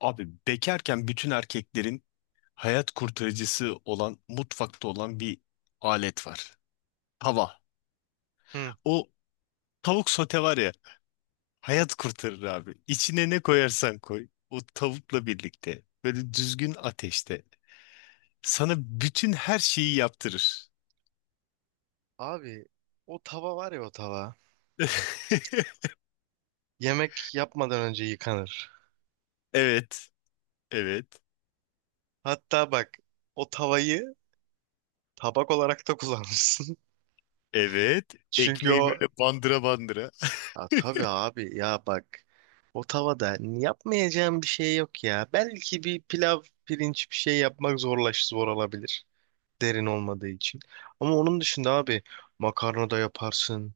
Abi bekarken bütün erkeklerin hayat kurtarıcısı olan mutfakta olan bir alet var. Tava. Hı. O tavuk sote var ya hayat kurtarır abi. İçine ne koyarsan koy o tavukla birlikte böyle düzgün ateşte sana bütün her şeyi yaptırır. Abi o tava var ya o tava. Yemek yapmadan önce yıkanır. Evet, evet, Hatta bak o tavayı tabak olarak da kullanmışsın. evet. Çünkü Ekmeği o... böyle bandıra bandıra. Ya tabii abi ya bak. O tavada yapmayacağım bir şey yok ya. Belki bir pilav, pirinç bir şey yapmak zor olabilir. Derin olmadığı için. Ama onun dışında abi makarna da yaparsın.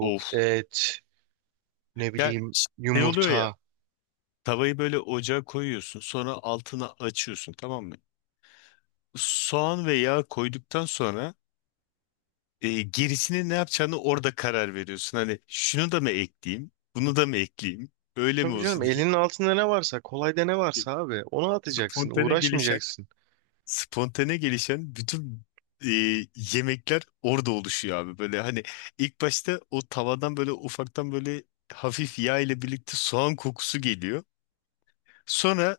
Of. et, ne Ya bileyim şey oluyor ya. yumurta. Tavayı böyle ocağa koyuyorsun, sonra altına açıyorsun, tamam mı? Soğan ve yağ koyduktan sonra gerisini ne yapacağını orada karar veriyorsun. Hani şunu da mı ekleyeyim, bunu da mı ekleyeyim, böyle mi Tabii canım olsun? Elinin altında ne varsa kolayda ne varsa abi onu atacaksın Spontane gelişen, uğraşmayacaksın. spontane gelişen bütün e, yemekler orada oluşuyor abi. Böyle hani ilk başta o tavadan böyle ufaktan böyle hafif yağ ile birlikte soğan kokusu geliyor. Sonra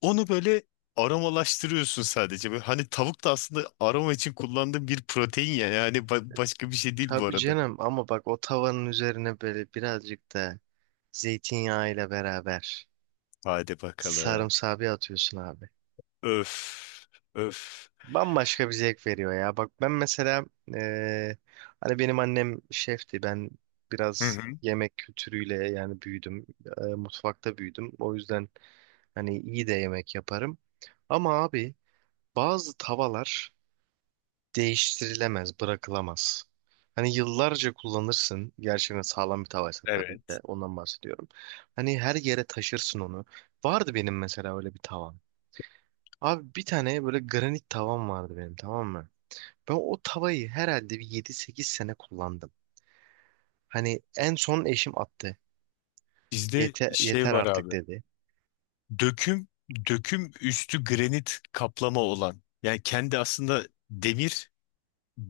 onu böyle aromalaştırıyorsun sadece. Böyle hani tavuk da aslında aroma için kullandığım bir protein ya. Yani başka bir şey değil bu Tabii arada. canım ama bak o tavanın üzerine böyle birazcık da zeytinyağıyla beraber Hadi bakalım. sarımsağı bir atıyorsun abi. Öf. Öf. Bambaşka bir zevk veriyor ya. Bak ben mesela hani benim annem şefti, ben Hı biraz hı. yemek kültürüyle yani büyüdüm. Mutfakta büyüdüm. O yüzden hani iyi de yemek yaparım. Ama abi bazı tavalar değiştirilemez, bırakılamaz. Hani yıllarca kullanırsın. Gerçekten sağlam bir tavaysa tabii ki Evet. de ondan bahsediyorum. Hani her yere taşırsın onu. Vardı benim mesela öyle bir tavam. Abi bir tane böyle granit tavam vardı benim, tamam mı? Ben o tavayı herhalde bir yedi sekiz sene kullandım. Hani en son eşim attı. Bizde Yeter, şey yeter var artık abi. dedi. Döküm, döküm üstü granit kaplama olan. Yani kendi aslında demir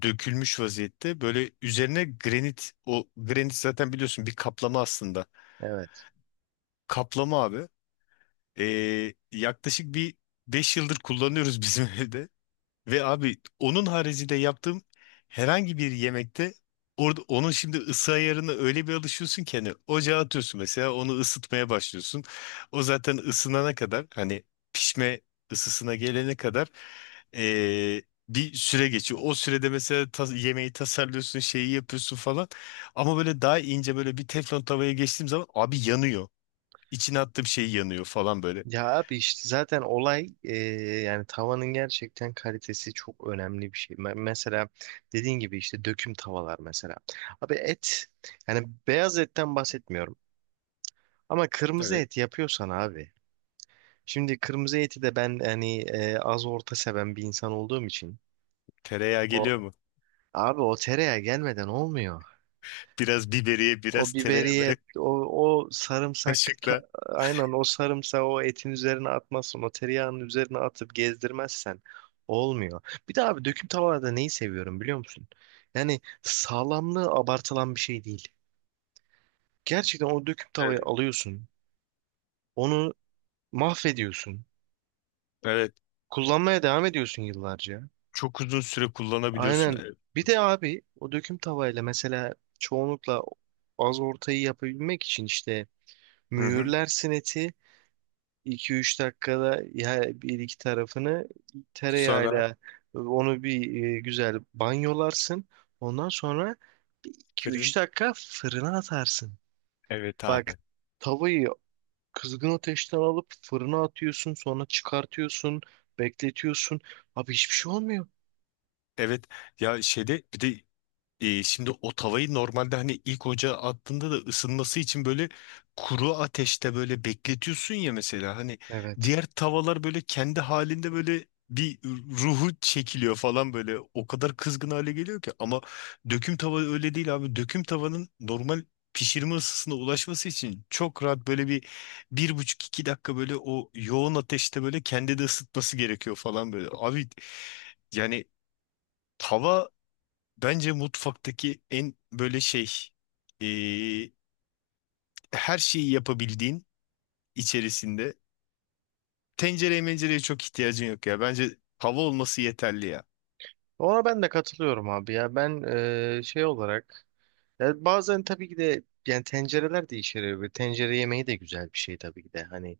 dökülmüş vaziyette. Böyle üzerine granit, o granit zaten biliyorsun bir kaplama aslında. Evet. Kaplama abi. Yaklaşık bir 5 yıldır kullanıyoruz bizim evde. Ve abi onun haricinde yaptığım herhangi bir yemekte orada onun şimdi ısı ayarına öyle bir alışıyorsun ki hani ocağa atıyorsun mesela onu ısıtmaya başlıyorsun. O zaten ısınana kadar hani pişme ısısına gelene kadar ee, bir süre geçiyor. O sürede mesela yemeği tasarlıyorsun, şeyi yapıyorsun falan. Ama böyle daha ince böyle bir teflon tavaya geçtiğim zaman abi yanıyor. İçine attığım şey yanıyor falan böyle. Ya abi işte zaten olay yani tavanın gerçekten kalitesi çok önemli bir şey. Mesela dediğin gibi işte döküm tavalar mesela. Abi et, yani beyaz etten bahsetmiyorum ama kırmızı Evet. et yapıyorsan abi. Şimdi kırmızı eti de ben hani az orta seven bir insan olduğum için Tereyağı o geliyor mu? abi o tereyağı gelmeden olmuyor. Biraz biberiye, O biraz tereyağı biberiye, böyle o sarımsak, kaşıkla. aynen o sarımsağı o etin üzerine atmazsan, o tereyağının üzerine atıp gezdirmezsen olmuyor. Bir de abi döküm tavada neyi seviyorum biliyor musun? Yani sağlamlığı abartılan bir şey değil. Gerçekten o döküm tavayı Evet. alıyorsun, onu mahvediyorsun, Evet. kullanmaya devam ediyorsun yıllarca. Çok uzun süre kullanabiliyorsun. Aynen. Evet. Bir de abi o döküm tavayla mesela çoğunlukla az ortayı yapabilmek için işte Hı hı. mühürlersin eti, iki üç dakikada bir iki tarafını Sonra tereyağıyla onu bir güzel banyolarsın. Ondan sonra iki üç fırın. dakika fırına atarsın. Evet Bak abi. tavayı kızgın ateşten alıp fırına atıyorsun, sonra çıkartıyorsun, bekletiyorsun. Abi hiçbir şey olmuyor. Evet. Ya şeyde bir de şimdi o tavayı normalde hani ilk ocağa attığında da ısınması için böyle kuru ateşte böyle bekletiyorsun ya mesela hani Evet. diğer tavalar böyle kendi halinde böyle bir ruhu çekiliyor falan böyle o kadar kızgın hale geliyor ki ama döküm tava öyle değil abi döküm tavanın normal pişirme ısısına ulaşması için çok rahat böyle bir 1,5 2 dakika böyle o yoğun ateşte böyle kendi de ısıtması gerekiyor falan böyle abi yani tava. Bence mutfaktaki en böyle şey eee, her şeyi yapabildiğin içerisinde tencereye mencereye çok ihtiyacın yok ya. Bence tava olması yeterli ya. Ona ben de katılıyorum abi ya. Ben şey olarak, ya bazen tabii ki de yani tencereler değişir. Ve tencere yemeği de güzel bir şey tabii ki de. Hani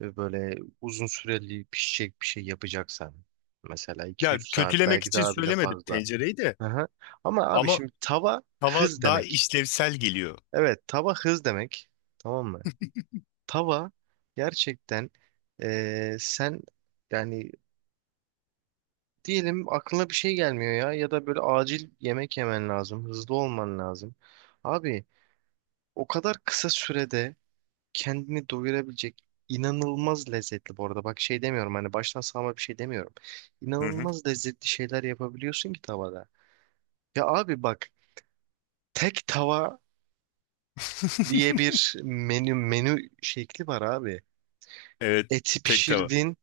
ve böyle uzun süreli pişecek bir şey yapacaksan mesela iki Ya üç saat, kötülemek belki için daha bile söylemedim fazla. tencereyi de Aha. Ama abi ama şimdi tava tava hız daha demek. işlevsel geliyor. Evet tava hız demek. Tamam mı? Tava gerçekten sen yani diyelim aklına bir şey gelmiyor ya, ya da böyle acil yemek yemen lazım. Hızlı olman lazım. Abi o kadar kısa sürede kendini doyurabilecek, inanılmaz lezzetli bu arada. Bak şey demiyorum, hani baştan sağma bir şey demiyorum. Hı hı. İnanılmaz lezzetli şeyler yapabiliyorsun ki tavada. Ya abi bak tek tava diye bir menü şekli var abi. Evet Eti tek tava. pişirdin,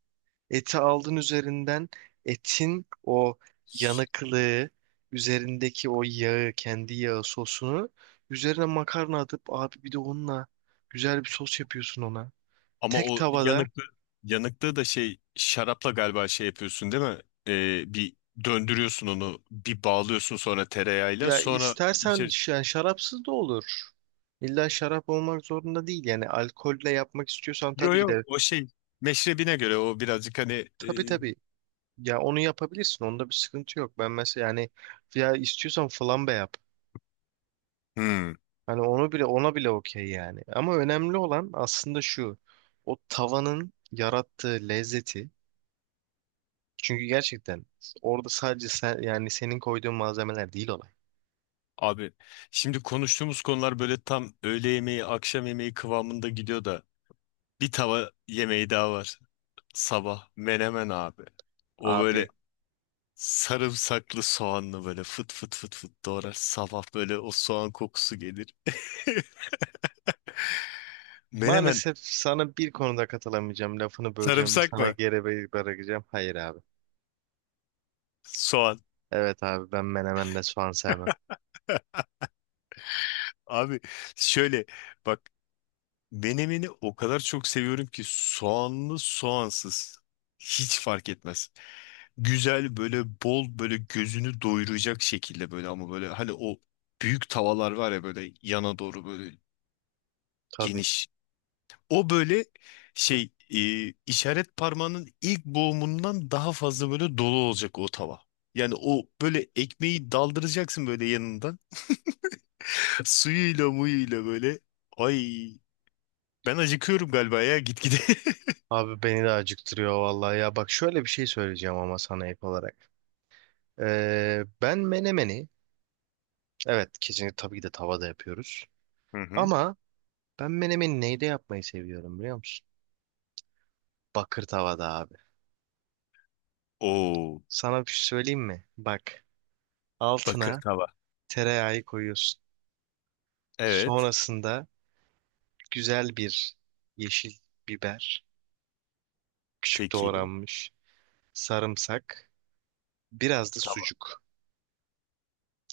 eti aldın üzerinden, etin o yanıklığı, üzerindeki o yağı, kendi yağı sosunu, üzerine makarna atıp abi bir de onunla güzel bir sos yapıyorsun ona. Ama Tek o tavada. yanıklığı da şey şarapla galiba şey yapıyorsun değil mi? Bir döndürüyorsun onu bir bağlıyorsun sonra tereyağıyla Ya sonra istersen içer. Yani şarapsız da olur. İlla şarap olmak zorunda değil. Yani alkolle yapmak istiyorsan Yo tabii ki yo, de, o şey meşrebine göre o birazcık hani e, tabii tabii. Ya onu yapabilirsin. Onda bir sıkıntı yok. Ben mesela yani, ya istiyorsan flambe yap. hmm, Hani onu bile ona bile okey yani. Ama önemli olan aslında şu. O tavanın yarattığı lezzeti. Çünkü gerçekten orada sadece sen, yani senin koyduğun malzemeler değil olay. abi şimdi konuştuğumuz konular böyle tam öğle yemeği akşam yemeği kıvamında gidiyor da bir tava yemeği daha var sabah menemen abi o böyle Abi. sarımsaklı soğanlı böyle fıt fıt fıt fıt doğrar sabah böyle o soğan kokusu gelir menemen Maalesef sana bir konuda katılamayacağım. Lafını böleceğim ve sarımsak sana mı geri bırakacağım. Hayır abi. soğan? Evet abi, ben menemenle soğan sevmem. Abi şöyle bak. Menemeni o kadar çok seviyorum ki soğanlı soğansız hiç fark etmez. Güzel böyle bol böyle gözünü doyuracak şekilde böyle ama böyle hani o büyük tavalar var ya böyle yana doğru böyle Tabii. geniş. O böyle şey işaret parmağının ilk boğumundan daha fazla böyle dolu olacak o tava. Yani o böyle ekmeği daldıracaksın böyle yanından suyuyla muyuyla böyle. Ay ben acıkıyorum galiba ya gitgide. Abi beni de acıktırıyor vallahi ya. Bak şöyle bir şey söyleyeceğim ama sana ek olarak. Ben menemeni evet kesinlikle tabii ki de tavada yapıyoruz. Hı hı. Ama ben menemeni neyde yapmayı seviyorum biliyor musun? Bakır tavada abi. Oo, Sana bir şey söyleyeyim mi? Bak bakır altına tava. tereyağı koyuyorsun. Evet. Sonrasında güzel bir yeşil biber, küçük Peki. doğranmış sarımsak, biraz da Tava. sucuk.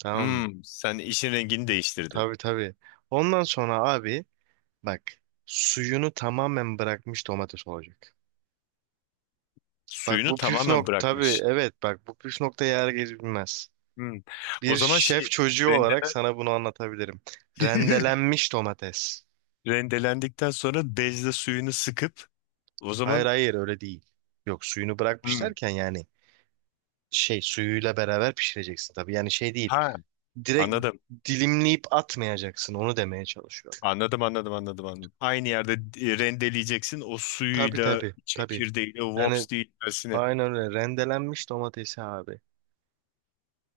Tamam mı? Hmm, sen işin rengini değiştirdin. Tabii tabii. Ondan sonra abi bak, suyunu tamamen bırakmış domates olacak. Bak Suyunu bu püf tamamen nokta, tabii bırakmış. evet, bak bu püf nokta yer geçilmez. Hmm. O Bir zaman şey şef çocuğu olarak rendelen sana bunu anlatabilirim. Rendelenmiş domates. rendelendikten sonra bezle suyunu sıkıp o Hayır zaman hayır öyle değil. Yok, suyunu bırakmış hmm. derken yani şey, suyuyla beraber pişireceksin tabii. Yani şey değil. Ha, Direkt anladım. dilimleyip atmayacaksın onu demeye çalışıyorum. Anladım, anladım, anladım, anladım. Aynı yerde rendeleyeceksin o Tabii suyuyla, tabii tabii. çekirdeğiyle, Yani wops değil öylesine. aynen öyle rendelenmiş domatesi abi.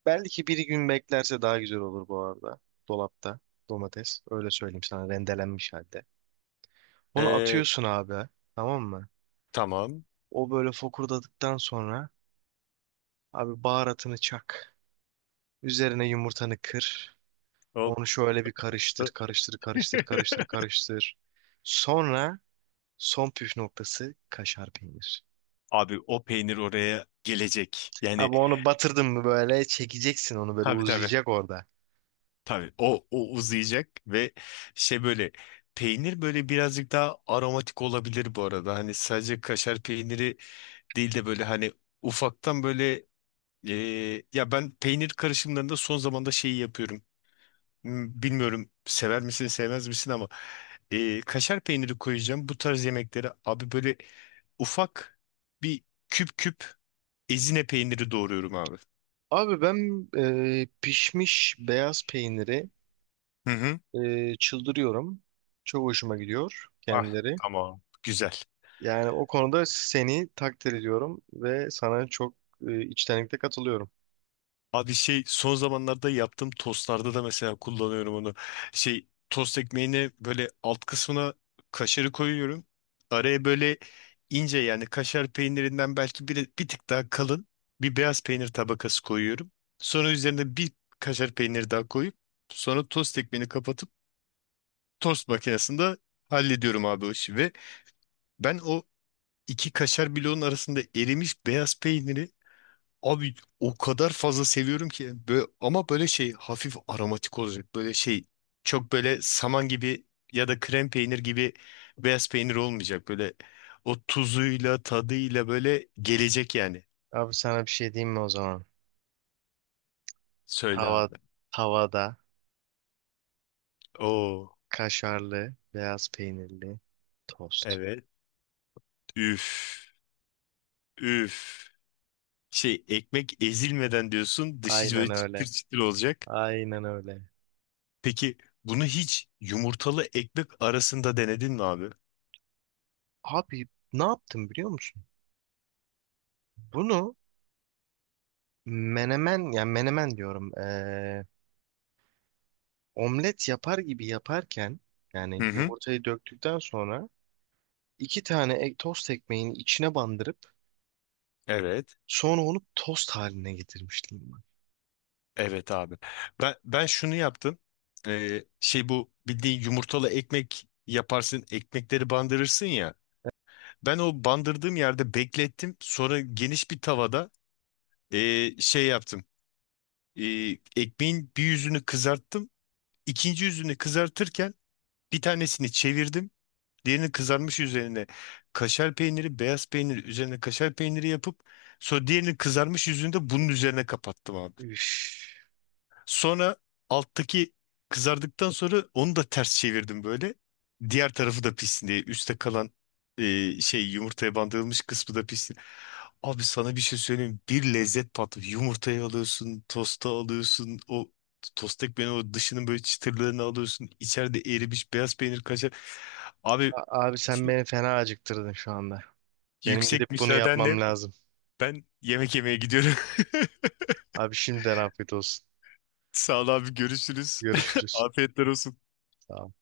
Belki bir gün beklerse daha güzel olur bu arada. Dolapta domates, öyle söyleyeyim sana, rendelenmiş halde. Onu Ee, atıyorsun abi, tamam mı? tamam. O böyle fokurdadıktan sonra abi baharatını çak. Üzerine yumurtanı kır. Hop. Onu şöyle bir karıştır karıştır karıştır karıştır karıştır. Sonra son püf noktası kaşar peynir. Abi o peynir oraya gelecek. Yani Abi onu batırdın mı böyle çekeceksin onu, böyle tabii tabii. uzayacak orada. Tabii o uzayacak ve şey böyle peynir böyle birazcık daha aromatik olabilir bu arada. Hani sadece kaşar peyniri değil de böyle hani ufaktan böyle e, ya ben peynir karışımlarında son zamanda şeyi yapıyorum. Bilmiyorum sever misin sevmez misin ama kaşar peyniri koyacağım bu tarz yemeklere abi böyle ufak bir küp küp ezine peyniri doğruyorum abi. Abi ben pişmiş beyaz peyniri Hı hı. Çıldırıyorum. Çok hoşuma gidiyor Ah kendileri. tamam. Güzel. Yani o konuda seni takdir ediyorum ve sana çok içtenlikle katılıyorum. Abi şey son zamanlarda yaptığım tostlarda da mesela kullanıyorum onu. Şey tost ekmeğine böyle alt kısmına kaşarı koyuyorum. Araya böyle ince yani kaşar peynirinden belki bir tık daha kalın bir beyaz peynir tabakası koyuyorum. Sonra üzerine bir kaşar peyniri daha koyup sonra tost ekmeğini kapatıp tost makinesinde hallediyorum abi o işi. Ve ben o iki kaşar bloğun arasında erimiş beyaz peyniri. Abi o kadar fazla seviyorum ki böyle, ama böyle şey hafif aromatik olacak böyle şey çok böyle saman gibi ya da krem peynir gibi beyaz peynir olmayacak böyle o tuzuyla tadıyla böyle gelecek yani. Abi sana bir şey diyeyim mi o zaman? Söyle Tava, abi. tavada Oo, kaşarlı beyaz peynirli tost. evet. Üf. Üf. Şey ekmek ezilmeden diyorsun, dışı Aynen böyle çıtır öyle. çıtır olacak. Aynen öyle. Peki bunu hiç yumurtalı ekmek arasında denedin mi abi? Abi ne yaptım biliyor musun? Bunu menemen, yani menemen diyorum. Omlet yapar gibi yaparken, Hı yani hı. yumurtayı döktükten sonra iki tane tost ekmeğini içine bandırıp Evet. sonra onu tost haline getirmişliğim var. Evet abi. Ben şunu yaptım. Şey bu bildiğin yumurtalı ekmek yaparsın, ekmekleri bandırırsın ya. Ben o bandırdığım yerde beklettim. Sonra geniş bir tavada şey yaptım. Ee, Ekmeğin bir yüzünü kızarttım. İkinci yüzünü kızartırken bir tanesini çevirdim. Diğerini kızarmış üzerine kaşar peyniri, beyaz peynir üzerine kaşar peyniri yapıp sonra diğerini kızarmış yüzünü de bunun üzerine kapattım abi. Üf. Sonra alttaki kızardıktan sonra onu da ters çevirdim böyle. Diğer tarafı da pişsin diye. Üste kalan şey yumurtaya bandırılmış kısmı da pişsin. Abi sana bir şey söyleyeyim. Bir lezzet patlıyor. Yumurtayı alıyorsun, tosta alıyorsun. O tost ekmeğin o dışının böyle çıtırlarını alıyorsun. İçeride erimiş beyaz peynir kaşar. Abi Abi sen beni fena acıktırdın şu anda. Benim gidip yüksek bunu müsaadenle yapmam lazım. ben yemek yemeye gidiyorum. Abi şimdiden afiyet olsun. Sağ ol abi, görüşürüz. Görüşürüz. Afiyetler olsun. Sağ ol.